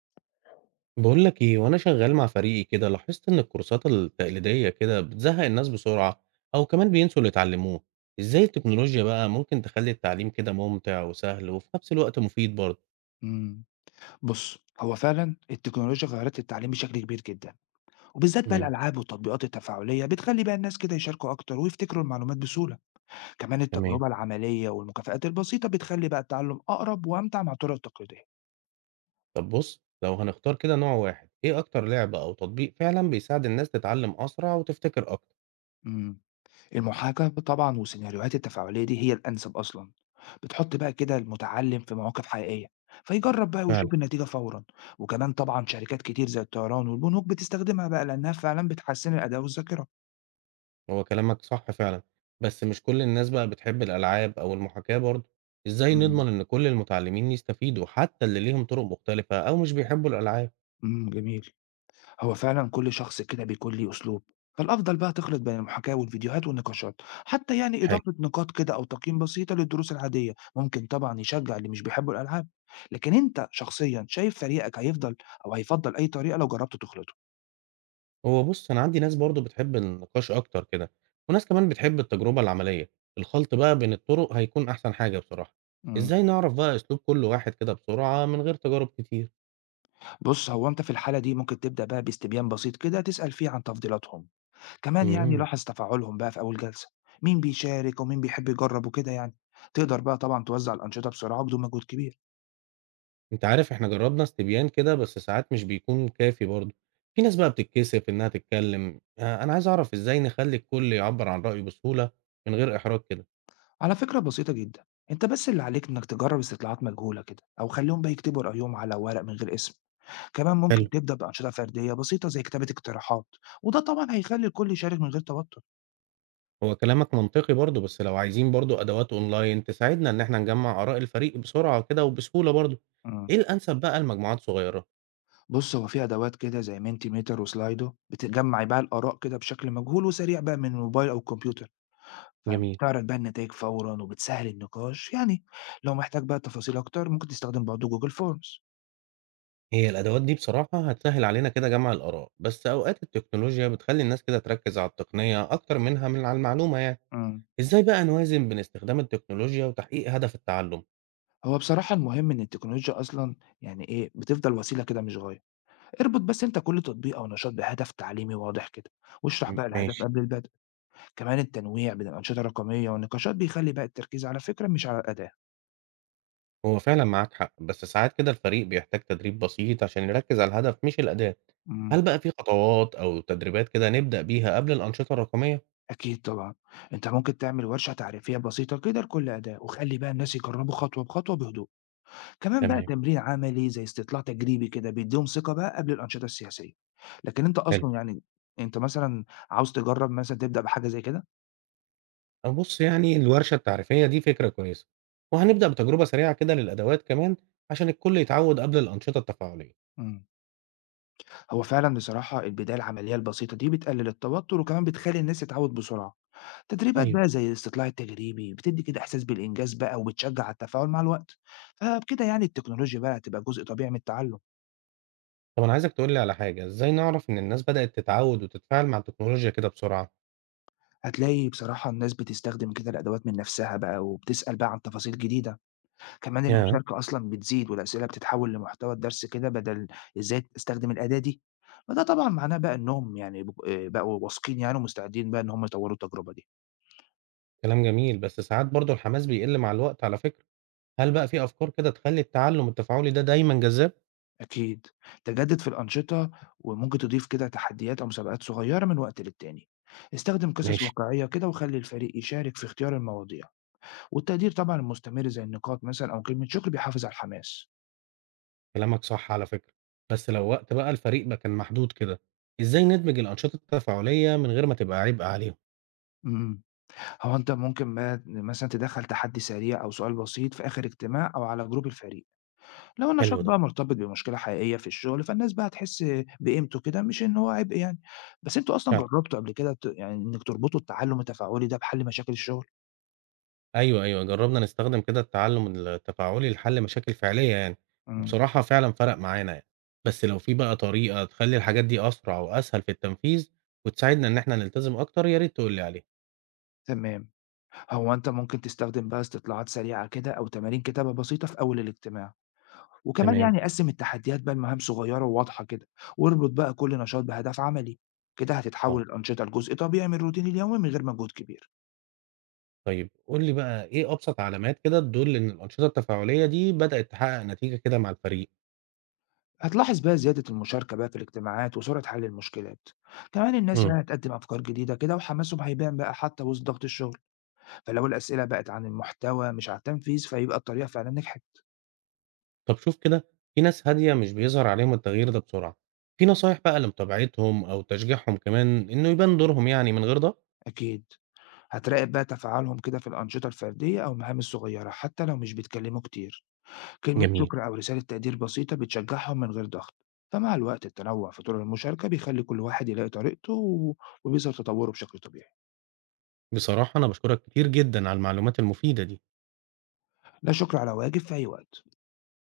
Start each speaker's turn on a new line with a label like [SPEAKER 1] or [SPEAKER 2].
[SPEAKER 1] بقول لك ايه، وانا شغال مع فريقي كده لاحظت ان الكورسات التقليديه كده بتزهق الناس بسرعه، او كمان بينسوا اللي اتعلموه. ازاي التكنولوجيا بقى ممكن تخلي التعليم كده ممتع وسهل وفي نفس الوقت مفيد برضه؟
[SPEAKER 2] إمم. بُص، هو فعلًا التكنولوجيا غيّرت التعليم بشكل كبير جدًا، وبالذات بقى
[SPEAKER 1] امم،
[SPEAKER 2] الألعاب والتطبيقات التفاعلية بتخلّي بقى الناس كده يشاركوا أكتر ويفتكروا المعلومات بسهولة، كمان
[SPEAKER 1] تمام.
[SPEAKER 2] التجربة العملية والمكافآت البسيطة بتخلّي بقى التعلُّم أقرب وأمتع مع الطرق التقليدية.
[SPEAKER 1] طب بص، لو هنختار كده نوع واحد، ايه اكتر لعبه او تطبيق فعلا بيساعد الناس تتعلم اسرع وتفتكر اكتر؟
[SPEAKER 2] إمم. المحاكاة طبعًا والسيناريوهات التفاعلية دي هي الأنسب أصلًا، بتحُط بقى كده المتعلِّم في مواقف حقيقية، فيجرّب بقى
[SPEAKER 1] فعلا.
[SPEAKER 2] ويشوف النتيجة فورًا، وكمان طبعًا شركات كتير زي الطيران والبنوك بتستخدمها بقى لإنها فعلًا بتحسِّن الأداء والذاكرة.
[SPEAKER 1] هو كلامك صح فعلا، بس مش كل الناس بقى بتحب الالعاب او المحاكاه برضه. ازاي
[SPEAKER 2] إمم،
[SPEAKER 1] نضمن ان كل المتعلمين يستفيدوا، حتى اللي ليهم طرق مختلفه او مش بيحبوا الالعاب؟
[SPEAKER 2] إمم، جميل. هو فعلا كل شخص كده بيكون ليه أسلوب، فالأفضل بقى تخلط بين المحاكاة والفيديوهات والنقاشات، حتى يعني
[SPEAKER 1] حلو.
[SPEAKER 2] إضافة نقاط كده أو تقييم بسيطة للدروس العادية ممكن طبعا يشجع اللي مش بيحبوا الألعاب. لكن أنت شخصيا شايف فريقك هيفضل أو هيفضل أي طريقة لو جربت تخلطه؟
[SPEAKER 1] هو بُص، أنا عندي ناس برضه بتحب النقاش أكتر كده، وناس كمان بتحب التجربة العملية، الخلط بقى بين الطرق هيكون أحسن حاجة بصراحة.
[SPEAKER 2] مم.
[SPEAKER 1] إزاي نعرف بقى أسلوب كل واحد كده بسرعة من غير تجارب كتير؟
[SPEAKER 2] بص، هو أنت في الحالة دي ممكن تبدأ بقى باستبيان بسيط كده تسأل فيه عن تفضيلاتهم، كمان يعني
[SPEAKER 1] إمم.
[SPEAKER 2] لاحظ تفاعلهم بقى في أول جلسة، مين بيشارك ومين بيحب يجرب وكده يعني. تقدر بقى طبعا توزع الأنشطة بسرعة بدون مجهود كبير.
[SPEAKER 1] أنت عارف إحنا جربنا استبيان كده بس ساعات مش بيكون كافي برضه، في ناس بقى بتتكسف إنها تتكلم، أنا عايز أعرف إزاي نخلي الكل يعبّر عن رأيه بسهولة من غير إحراج كده؟
[SPEAKER 2] على فكرة بسيطة جدا، انت بس اللي عليك انك تجرب استطلاعات مجهولة كده او خليهم بقى يكتبوا رأيهم على ورق من غير اسم، كمان
[SPEAKER 1] حلو.
[SPEAKER 2] ممكن تبدأ بأنشطة فردية بسيطة زي كتابة اقتراحات. وده طبعا هيخلي الكل يشارك من غير توتر.
[SPEAKER 1] هو كلامك منطقي برضه، بس لو عايزين برضه أدوات أونلاين تساعدنا إن إحنا نجمّع آراء الفريق بسرعة كده وبسهولة برضه،
[SPEAKER 2] مم.
[SPEAKER 1] إيه الأنسب بقى لمجموعات صغيرة؟
[SPEAKER 2] بص، هو في ادوات كده زي مينتي ميتر وسلايدو بتجمع بقى الاراء كده بشكل مجهول وسريع بقى من الموبايل او الكمبيوتر،
[SPEAKER 1] جميل.
[SPEAKER 2] فبتعرض بقى النتائج فورا وبتسهل النقاش يعني. لو محتاج بقى تفاصيل اكتر ممكن تستخدم برضه جوجل فورمز.
[SPEAKER 1] هي الأدوات دي بصراحة هتسهل علينا كده جمع الآراء، بس أوقات التكنولوجيا بتخلي الناس كده تركز على التقنية أكتر منها من على المعلومة يعني،
[SPEAKER 2] مم.
[SPEAKER 1] إزاي بقى نوازن بين استخدام التكنولوجيا وتحقيق هدف التعلم؟
[SPEAKER 2] هو بصراحة المهم ان التكنولوجيا اصلا يعني ايه بتفضل وسيلة كده مش غاية. اربط بس أنت كل تطبيق أو نشاط بهدف تعليمي واضح كده، واشرح
[SPEAKER 1] م
[SPEAKER 2] بقى الهدف
[SPEAKER 1] ماشي.
[SPEAKER 2] قبل البدء، كمان التنويع بين الأنشطة الرقمية والنقاشات بيخلي بقى التركيز على فكرة مش على الأداة.
[SPEAKER 1] هو فعلًا معاك حق، بس ساعات كده الفريق بيحتاج تدريب بسيط عشان يركّز على الهدف مش الأداء.
[SPEAKER 2] إمم،
[SPEAKER 1] هل بقى في خطوات أو تدريبات كده نبدأ بيها قبل الأنشطة الرقمية؟
[SPEAKER 2] أكيد طبعًا، أنت ممكن تعمل ورشة تعريفية بسيطة كده لكل أداة، وخلي بقى الناس يجربوا خطوة بخطوة بهدوء، كمان بقى
[SPEAKER 1] تمام.
[SPEAKER 2] تمرين عملي زي استطلاع تجريبي كده بيديهم ثقة بقى قبل الأنشطة السياسية، لكن أنت
[SPEAKER 1] حلو.
[SPEAKER 2] أصلًا يعني أنت مثلًا عاوز تجرب مثلًا تبدأ بحاجة زي كده؟
[SPEAKER 1] أه بُص، يعني الورشة التعريفية دي فكرة كويسة، وهنبدأ بتجربة سريعة كده للأدوات كمان عشان الكل يتعود قبل الأنشطة التفاعلية.
[SPEAKER 2] إمم. هو فعلا بصراحة البداية العملية البسيطة دي بتقلل التوتر وكمان بتخلي الناس تتعود بسرعة. تدريبات
[SPEAKER 1] أيوه.
[SPEAKER 2] بقى زي الاستطلاع التجريبي بتدي كده إحساس بالإنجاز بقى وبتشجع على التفاعل مع الوقت. فبكده يعني التكنولوجيا بقى هتبقى جزء طبيعي من التعلم.
[SPEAKER 1] طب أنا عايزك تقول لي على حاجة، إزاي نعرف إن الناس بدأت تتعود وتتفاعل مع التكنولوجيا كده بسرعة؟
[SPEAKER 2] هتلاقي بصراحة الناس بتستخدم كده الأدوات من نفسها بقى وبتسأل بقى عن تفاصيل جديدة، كمان
[SPEAKER 1] ياه،
[SPEAKER 2] المشاركة أصلا بتزيد والأسئلة بتتحول لمحتوى الدرس كده بدل إزاي استخدم الأداة دي. فده طبعا معناه بقى إنهم يعني بقوا واثقين يعني ومستعدين بقى إن هم يطوروا التجربة دي.
[SPEAKER 1] كلام جميل بس ساعات برضه الحماس بيقل مع الوقت على فكرة، هل بقى في أفكار كده تخلي التعلم التفاعلي ده دايمًا جذاب؟
[SPEAKER 2] أكيد، تجدد في الأنشطة، وممكن تضيف كده تحديات أو مسابقات صغيرة من وقت للتاني، استخدم قصص
[SPEAKER 1] ماشي،
[SPEAKER 2] واقعية كده وخلي الفريق يشارك في اختيار المواضيع، والتقدير طبعا المستمر زي النقاط مثلا أو كلمة شكر بيحافظ على الحماس.
[SPEAKER 1] كلامك صح على فكرة، بس لو وقت بقى الفريق بقى كان محدود كده، إزاي ندمج الأنشطة التفاعلية من غير ما تبقى عبء عليهم؟
[SPEAKER 2] امم هو انت ممكن ما مثلا تدخل تحدي سريع او سؤال بسيط في اخر اجتماع او على جروب الفريق. لو النشاط
[SPEAKER 1] حلو ده.
[SPEAKER 2] بقى مرتبط بمشكله حقيقيه في الشغل فالناس بقى هتحس بقيمته كده مش ان هو عبء يعني. بس انتوا اصلا
[SPEAKER 1] فعلًا،
[SPEAKER 2] جربتوا قبل كده يعني انك تربطوا التعلم التفاعلي ده بحل مشاكل الشغل.
[SPEAKER 1] أيوه، أيوه، جرّبنا نستخدم كده التعلم التفاعلي لحل مشاكل فعلية يعني،
[SPEAKER 2] امم
[SPEAKER 1] وبصراحة فعلًا فرق معانا يعني، بس لو في بقى طريقة تخلّي الحاجات دي أسرع وأسهل في التنفيذ وتساعدنا إن إحنا نلتزم أكتر يا ريت تقول لي عليها.
[SPEAKER 2] تمام. هو أنت ممكن تستخدم بقى استطلاعات سريعة كده أو تمارين كتابة بسيطة في أول الاجتماع، وكمان
[SPEAKER 1] تمام،
[SPEAKER 2] يعني قسم التحديات بقى لمهام صغيرة وواضحة كده، واربط بقى كل نشاط بهدف عملي، كده
[SPEAKER 1] حاضر،
[SPEAKER 2] هتتحول الأنشطة لجزء طبيعي من الروتين اليومي من غير مجهود كبير.
[SPEAKER 1] طيب قُل لي بقى إيه أبسط علامات كده تدُل إن الأنشطة التفاعلية دي بدأت تحقق نتيجة كده مع الفريق؟
[SPEAKER 2] هتلاحظ بقى زيادة المشاركة بقى في الاجتماعات وسرعة حل المشكلات. كمان الناس
[SPEAKER 1] إمم.
[SPEAKER 2] بقى هتقدم أفكار جديدة كده وحماسهم هيبان بقى حتى وسط ضغط الشغل، فلو الأسئلة بقت عن المحتوى مش عن التنفيذ فيبقى الطريقة فعلا نجحت.
[SPEAKER 1] طب شوف كده، في ناس هادية مش بيظهر عليهم التغيير ده بسرعة، في نصايح بقى لمتابعتهم أو تشجيعهم كمان إنه يبان دورهم يعني من غير ده؟
[SPEAKER 2] أكيد. هتراقب بقى تفاعلهم كده في الأنشطة الفردية أو المهام الصغيرة حتى لو مش بيتكلموا كتير. كلمة
[SPEAKER 1] جميل.
[SPEAKER 2] شكر أو رسالة تقدير بسيطة بتشجعهم من غير ضغط. فمع الوقت التنوع في طرق المشاركة بيخلي كل واحد يلاقي طريقته وبيظهر تطوره بشكل طبيعي.
[SPEAKER 1] بصراحة أنا بشكرك كتير جدا على المعلومات المفيدة دي.
[SPEAKER 2] لا شكر على واجب في أي وقت.